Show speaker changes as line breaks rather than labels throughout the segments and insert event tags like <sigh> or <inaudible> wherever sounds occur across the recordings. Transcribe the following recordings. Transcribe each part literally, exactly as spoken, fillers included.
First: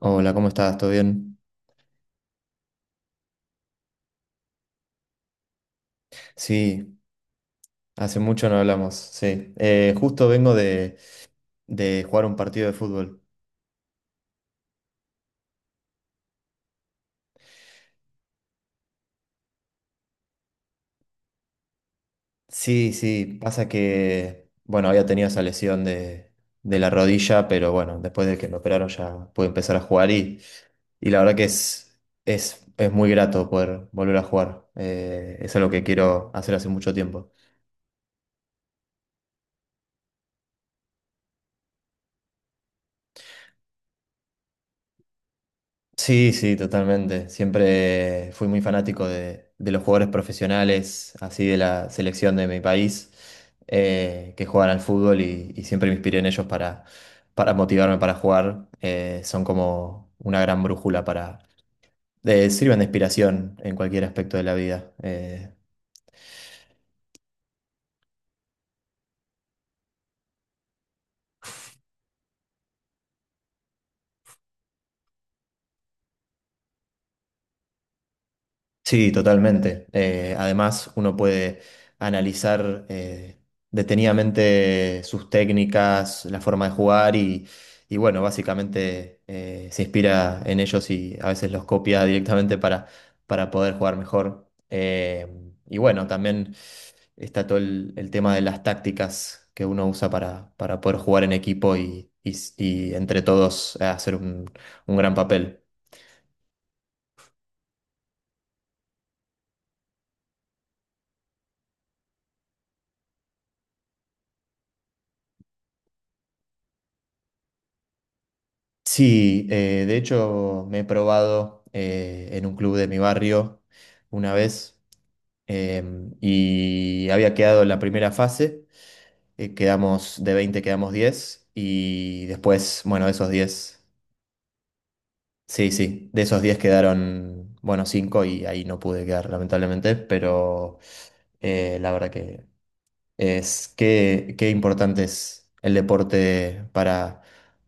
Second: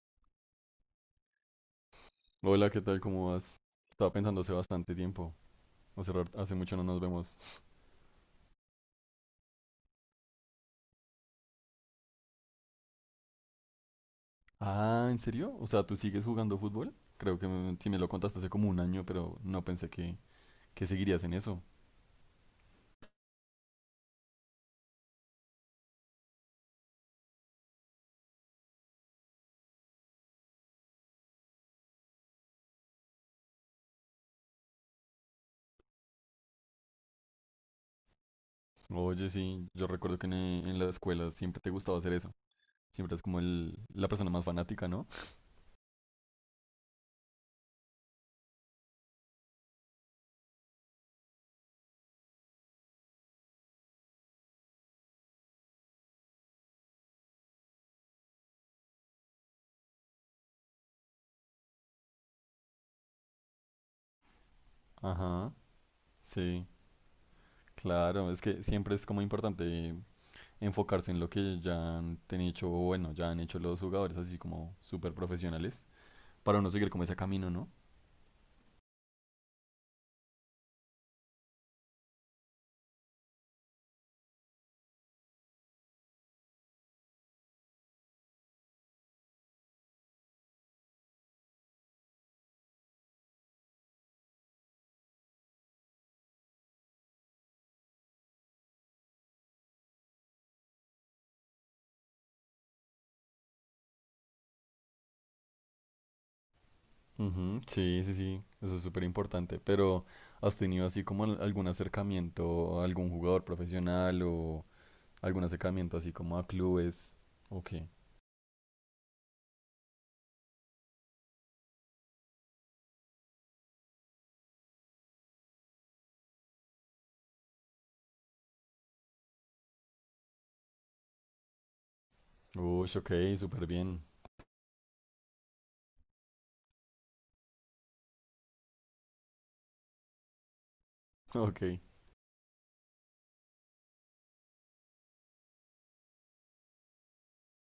Hola, ¿cómo estás? ¿Todo bien?
Hola, ¿qué tal? ¿Cómo vas? Estaba pensando hace bastante tiempo. Hace, rar- hace mucho no
Sí,
nos vemos.
hace mucho no hablamos, sí. Eh, justo vengo de, de jugar un partido de fútbol.
Ah, ¿en serio? O sea, ¿tú sigues jugando fútbol? Creo que me- sí me lo contaste hace como un año, pero no pensé que, que seguirías en eso.
Sí, sí, pasa que, bueno, había tenido esa lesión de, de la rodilla, pero bueno, después de que me operaron ya pude empezar a jugar y, y la verdad que es, es, es muy grato poder volver a jugar. Eh, es algo que quiero hacer hace mucho tiempo.
Oye, sí, yo recuerdo que en, eh, en la escuela siempre te gustaba hacer eso. Siempre es como el, la persona más fanática, ¿no?
Sí, sí, totalmente. Siempre fui muy fanático de, de los jugadores profesionales, así de la selección de mi país, eh, que juegan al fútbol y, y siempre me inspiré en ellos para, para motivarme para jugar. Eh, son como una gran brújula para... de- sirven de inspiración en cualquier aspecto de la vida. Eh,
Ajá, sí, claro. Es que siempre es como importante enfocarse en lo que ya han ten- hecho, o bueno, ya han hecho los jugadores así como súper profesionales, para uno seguir como ese camino, ¿no?
Sí, totalmente. Eh, además, uno puede analizar eh, detenidamente sus técnicas, la forma de jugar y, y bueno, básicamente eh, se inspira en ellos y a veces los copia directamente para, para poder jugar mejor. Eh, y bueno, también está todo el, el tema de las tácticas que uno usa para, para poder jugar en equipo y, y- y entre todos eh, hacer un un gran papel.
Ujú, sí, sí, sí, eso es súper importante, pero ¿has tenido así como al- algún acercamiento a algún jugador profesional o algún acercamiento así como a clubes? Ok,
Sí, eh, de hecho me he probado eh, en un club de mi barrio una vez, em, y había quedado en la primera fase. Eh, quedamos de veinte, quedamos diez y después,
uy,
bueno,
ok,
esos
súper
diez,
bien,
sí, sí, de esos diez quedaron, bueno, cinco y ahí no pude quedar lamentablemente, pero
<laughs> ok,
eh, la verdad que es que qué importante es el deporte para,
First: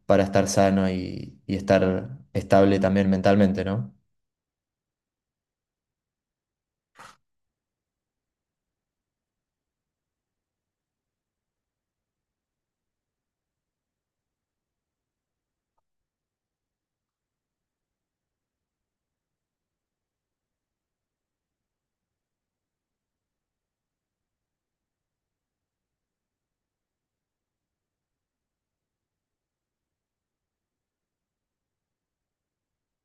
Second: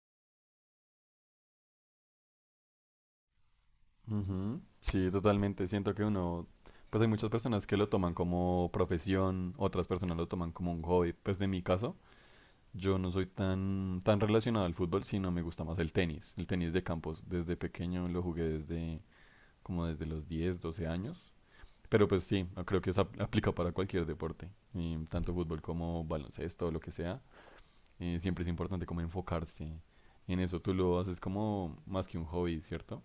para estar sano y, y estar estable también mentalmente, ¿no?
ujú, sí, totalmente, siento que uno, pues hay muchas personas que lo toman como profesión, otras personas lo toman como un hobby. Pues de mi caso, yo no soy tan, tan relacionado al fútbol, sino me gusta más el tenis, el tenis de campos. Desde pequeño lo jugué desde... como desde los diez doce años. Pero pues sí, creo que eso ap- <laughs> aplica para cualquier deporte, y tanto fútbol como baloncesto o lo que sea. Eh, siempre es importante como enfocarse en eso. Tú lo haces como más que un hobby, ¿cierto?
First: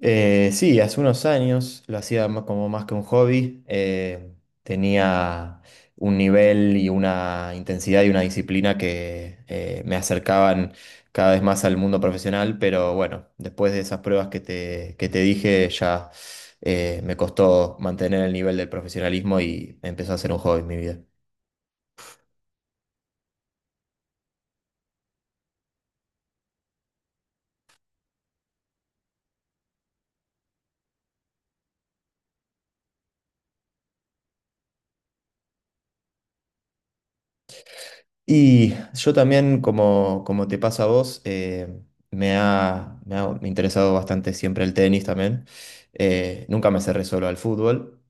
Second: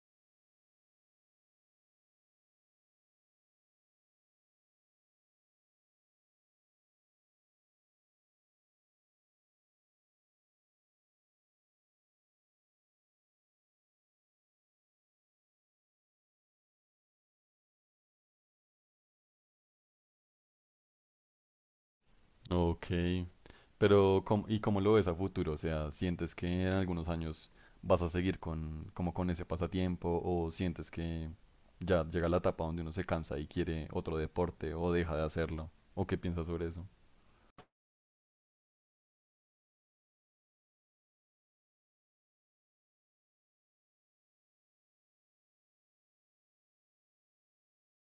Eh, sí, hace unos años lo hacía ma- como más que un hobby. Eh, tenía un nivel y una intensidad y una disciplina que eh, me acercaban cada vez más al mundo profesional, pero bueno, después de esas pruebas que te, que te dije, ya eh, me costó mantener el nivel del profesionalismo y empezó a ser un hobby en mi vida.
Ok, pero ¿cómo- ¿y cómo lo ves a futuro? O sea, ¿sientes que en algunos años vas a seguir con, como con ese pasatiempo, o sientes que ya llega la etapa donde uno se cansa y quiere otro deporte o deja de hacerlo? ¿O qué piensas sobre eso?
Y yo también, como, como te pasa a vos, eh, me ha, me ha interesado bastante siempre el tenis también. Eh, nunca me cerré solo al fútbol,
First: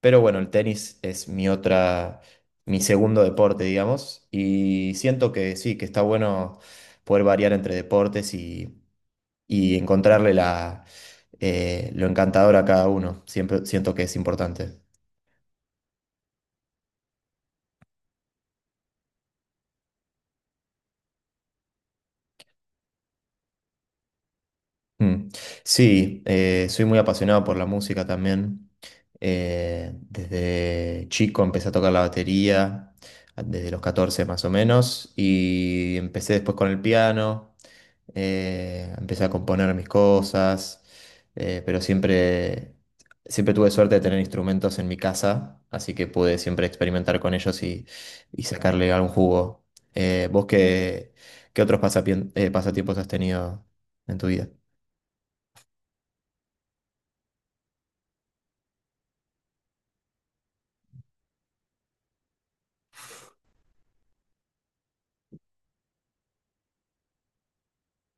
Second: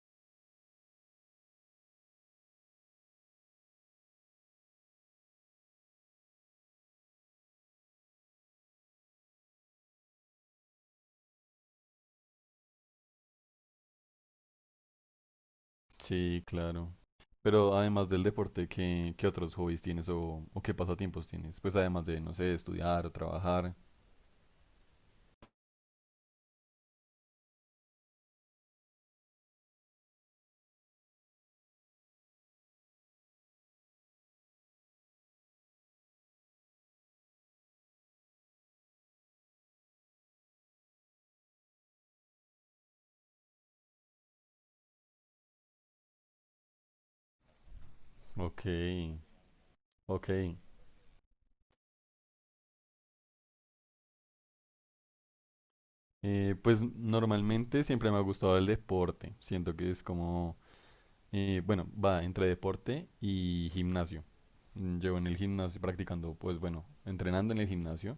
pero bueno, el tenis es mi otra, mi segundo deporte, digamos, y siento que sí, que está bueno poder variar entre deportes y, y encontrarle la, eh, lo encantador a cada uno. Siempre siento que es importante.
Sí, claro. Pero además del deporte, ¿qué, ¿qué otros hobbies tienes o, o qué pasatiempos tienes? Pues además de, no sé, estudiar o trabajar.
Mm. Sí, eh, soy muy apasionado por la música también. Eh, desde chico empecé a tocar la batería, desde los catorce más o menos, y empecé después con el piano. Eh, empecé a componer mis cosas, eh, pero siempre, siempre tuve suerte de tener instrumentos en mi casa, así que pude siempre experimentar con ellos y, y
Ok,
sacarle algún jugo. Eh, ¿vos
ok.
qué, qué otros pasapien- eh, pasatiempos has tenido en tu vida?
Eh, pues normalmente siempre me ha gustado el deporte. Siento que es como, eh, bueno, va entre deporte y gimnasio. Mm, llevo en el gimnasio practicando, pues bueno, entrenando en el gimnasio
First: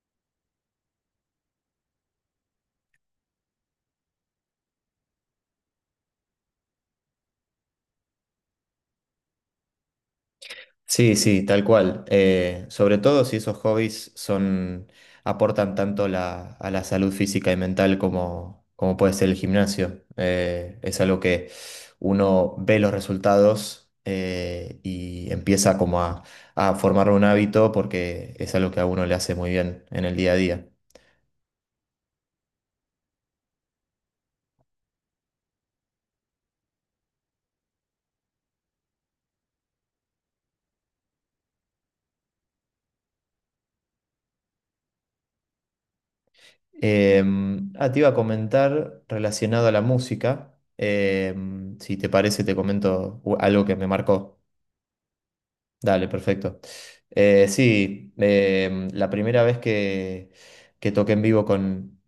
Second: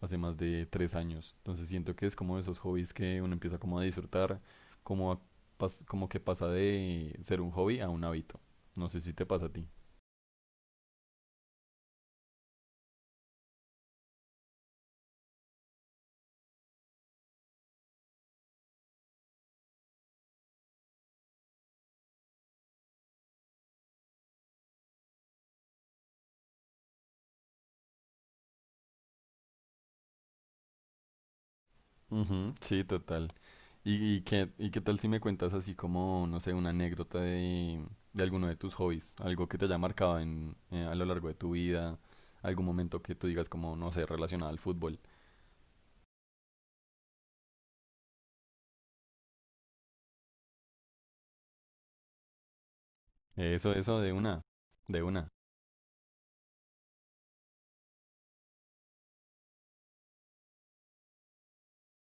hace más de tres años. Entonces siento que es como de esos hobbies que uno empieza como a disfrutar, como, a pas- como que pasa de ser un hobby a un hábito. No sé si te pasa a ti.
Sí, sí, tal cual. Eh, sobre todo si esos hobbies son, aportan tanto la- a la salud física y mental como, como puede ser el gimnasio. Eh, es algo que uno ve los resultados eh, y empieza como a, a formar un hábito porque es algo que a uno le hace muy bien en el día a día.
Ujú, sí, total. ¿Y, y qué, y qué tal si me cuentas así como, no sé, una anécdota de, de alguno de tus hobbies? Algo que te haya marcado en, eh, a lo largo de tu vida, algún momento que tú digas como, no sé, relacionado al fútbol.
Em, ah, te iba a comentar relacionado a la música. Em, si te parece, te comento u- algo
Eso,
que me
eso de
marcó.
una, de una.
Dale, perfecto. Eh, sí, em, la primera vez que, que toqué en vivo con,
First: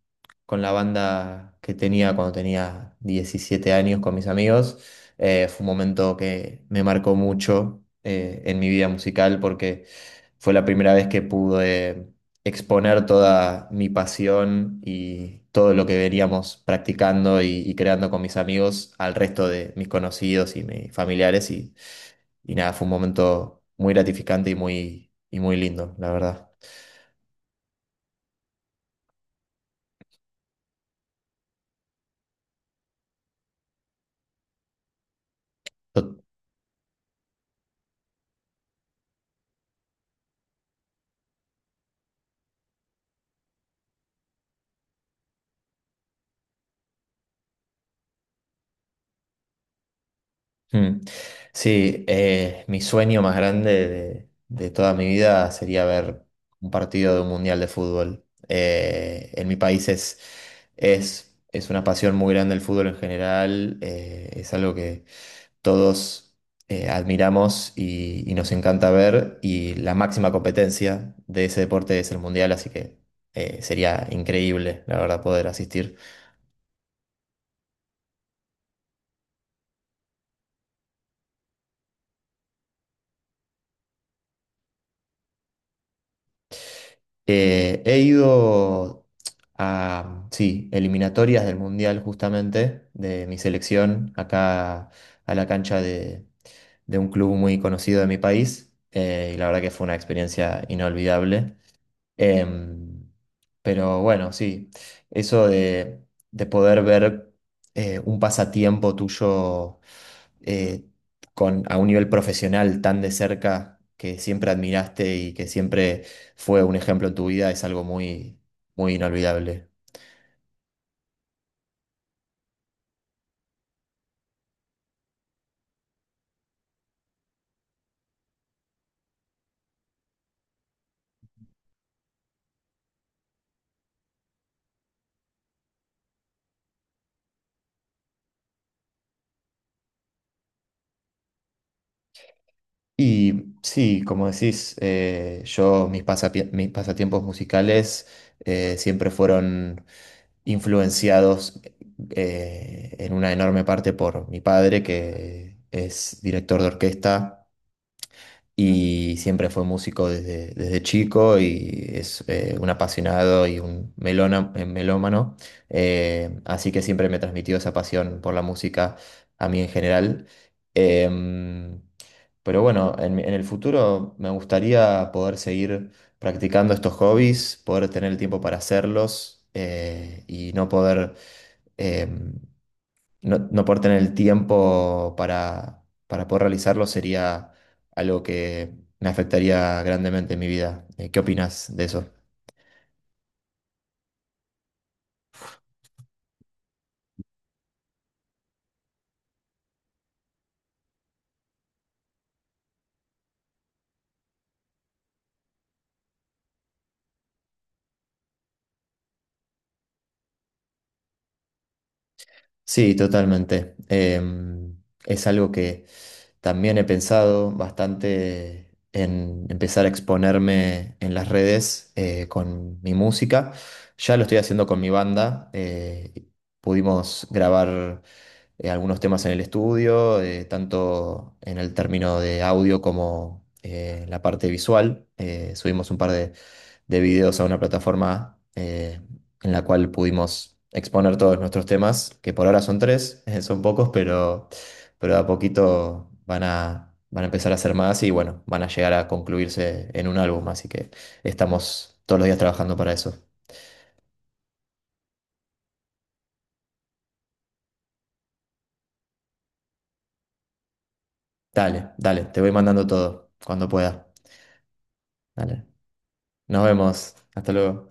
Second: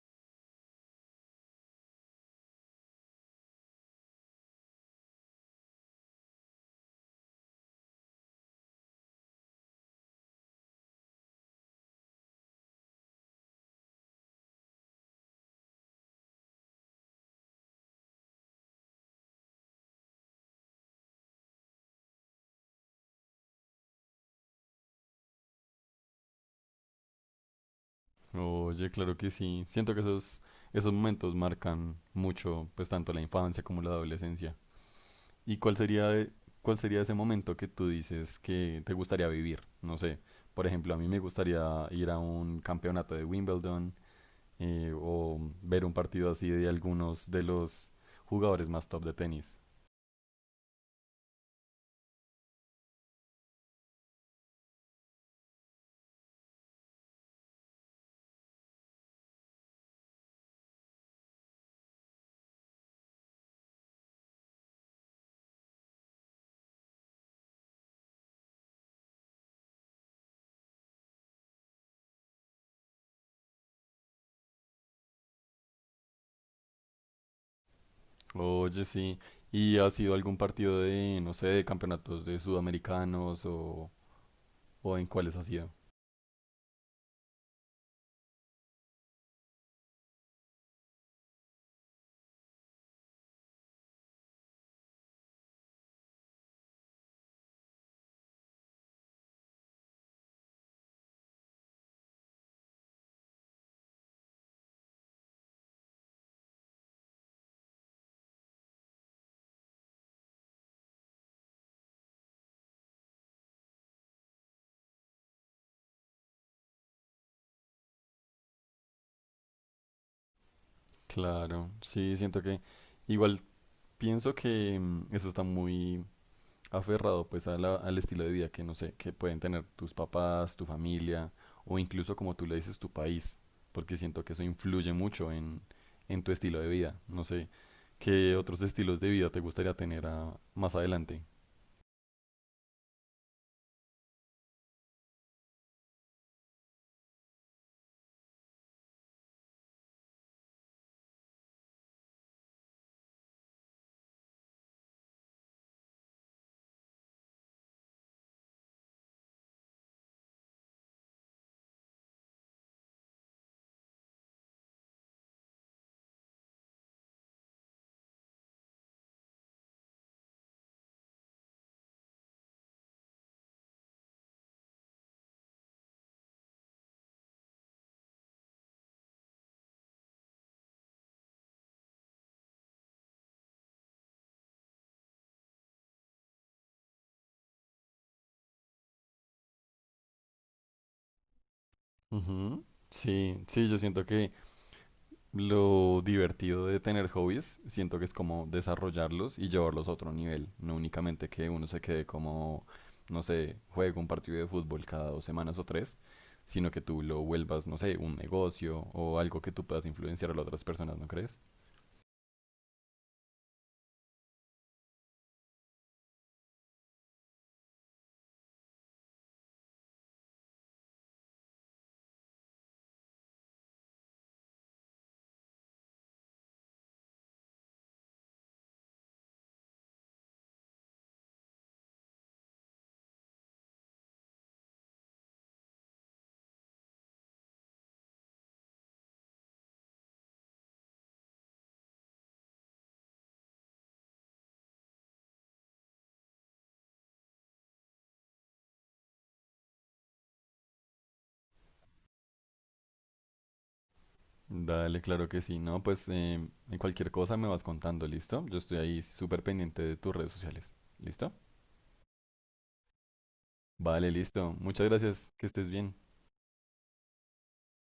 con la banda que tenía cuando tenía diecisiete años con mis amigos, eh, fue un momento que me marcó mucho eh, en mi vida musical, porque fue la primera vez que pude exponer toda mi pasión y todo lo que veníamos practicando y, y creando con mis amigos al resto de mis conocidos y mis familiares, y y nada, fue un momento muy gratificante y muy, y muy lindo, la verdad.
Oye, claro que sí. Siento que esos, esos momentos marcan mucho, pues tanto la infancia como la adolescencia. ¿Y cuál sería,
Tot-
de- cuál sería ese momento que tú dices que te gustaría vivir? No sé, por ejemplo, a mí me gustaría ir a un campeonato de Wimbledon eh, o ver un partido así de algunos de los jugadores más top de tenis.
Mm. Sí, eh, mi sueño más grande de, de toda mi vida sería ver un partido de un mundial de fútbol. Eh, en mi país es, es, es una pasión muy grande el fútbol en general. Eh, es algo que todos eh, admiramos y, y nos encanta ver, y la máxima competencia de ese deporte es el mundial, así que eh, sería increíble, la verdad, poder asistir.
Oye, sí. ¿Y has sido algún partido de, no sé, de campeonatos de sudamericanos o, o en cuáles has sido?
Eh, he ido a, sí, eliminatorias del Mundial justamente, de mi selección, acá a la cancha de, de un club muy conocido de mi país, eh, y la verdad que fue una experiencia inolvidable. Em, pero bueno, sí, eso de, de poder ver eh, un pasatiempo tuyo eh, con, a un nivel profesional tan de cerca que siempre admiraste y que siempre fue un ejemplo en tu vida, es algo muy, muy inolvidable.
Claro, sí, siento que... Igual pienso que mm, eso está muy aferrado pues a la- al estilo de vida que no sé, que pueden tener tus papás, tu familia, o incluso como tú le dices tu país, porque siento que eso influye mucho en, en tu estilo de vida. No sé, ¿qué otros estilos de vida te gustaría tener a- más adelante?
Y sí, como decís, eh, yo, mis, pasapie- mis pasatiempos musicales eh, siempre fueron influenciados, eh, en una enorme parte, por mi padre, que es director de orquesta y siempre fue músico desde, desde chico y es eh, un apasionado y un melona- eh, melómano, eh, así que siempre me transmitió esa pasión por la música a mí en general. Em, pero bueno, en, mi- en el futuro me gustaría poder seguir practicando estos hobbies, poder tener el tiempo para hacerlos. Eh, y no poder... em, no, no por tener el tiempo para, para poder realizarlo sería algo que me afectaría grandemente en mi vida. Eh, ¿Qué opinas de eso?
Ujú. Sí, sí, yo siento que lo divertido de tener hobbies, siento que es como desarrollarlos y llevarlos a otro nivel, no únicamente que uno se quede como, no sé, juega un partido de fútbol cada dos semanas o tres, sino que tú lo vuelvas, no sé, un negocio o algo que tú puedas influenciar a las otras personas, ¿no crees?
Sí, totalmente. Em, es algo que también he pensado bastante, en empezar a exponerme en las redes eh, con mi música. Ya lo estoy haciendo con mi banda. Eh, pudimos grabar eh, algunos temas en el estudio, eh, tanto en el término de audio como eh, la parte visual. Eh, subimos un par de, de videos a una plataforma, eh, en la cual pudimos exponer todos nuestros temas, que por ahora son tres, <laughs> eh, son pocos, pero, pero de a poquito van a, van a empezar a ser más y bueno, van a llegar a concluirse en un álbum, así que estamos todos los días trabajando para eso.
Dale, claro que sí. No, pues em, en cualquier cosa me vas contando, ¿listo? Yo estoy ahí súper pendiente de tus redes sociales, ¿listo?
Dale, dale, te voy mandando todo cuando pueda.
Vale, listo. Muchas gracias, que
Dale.
estés bien.
Nos vemos. Hasta luego.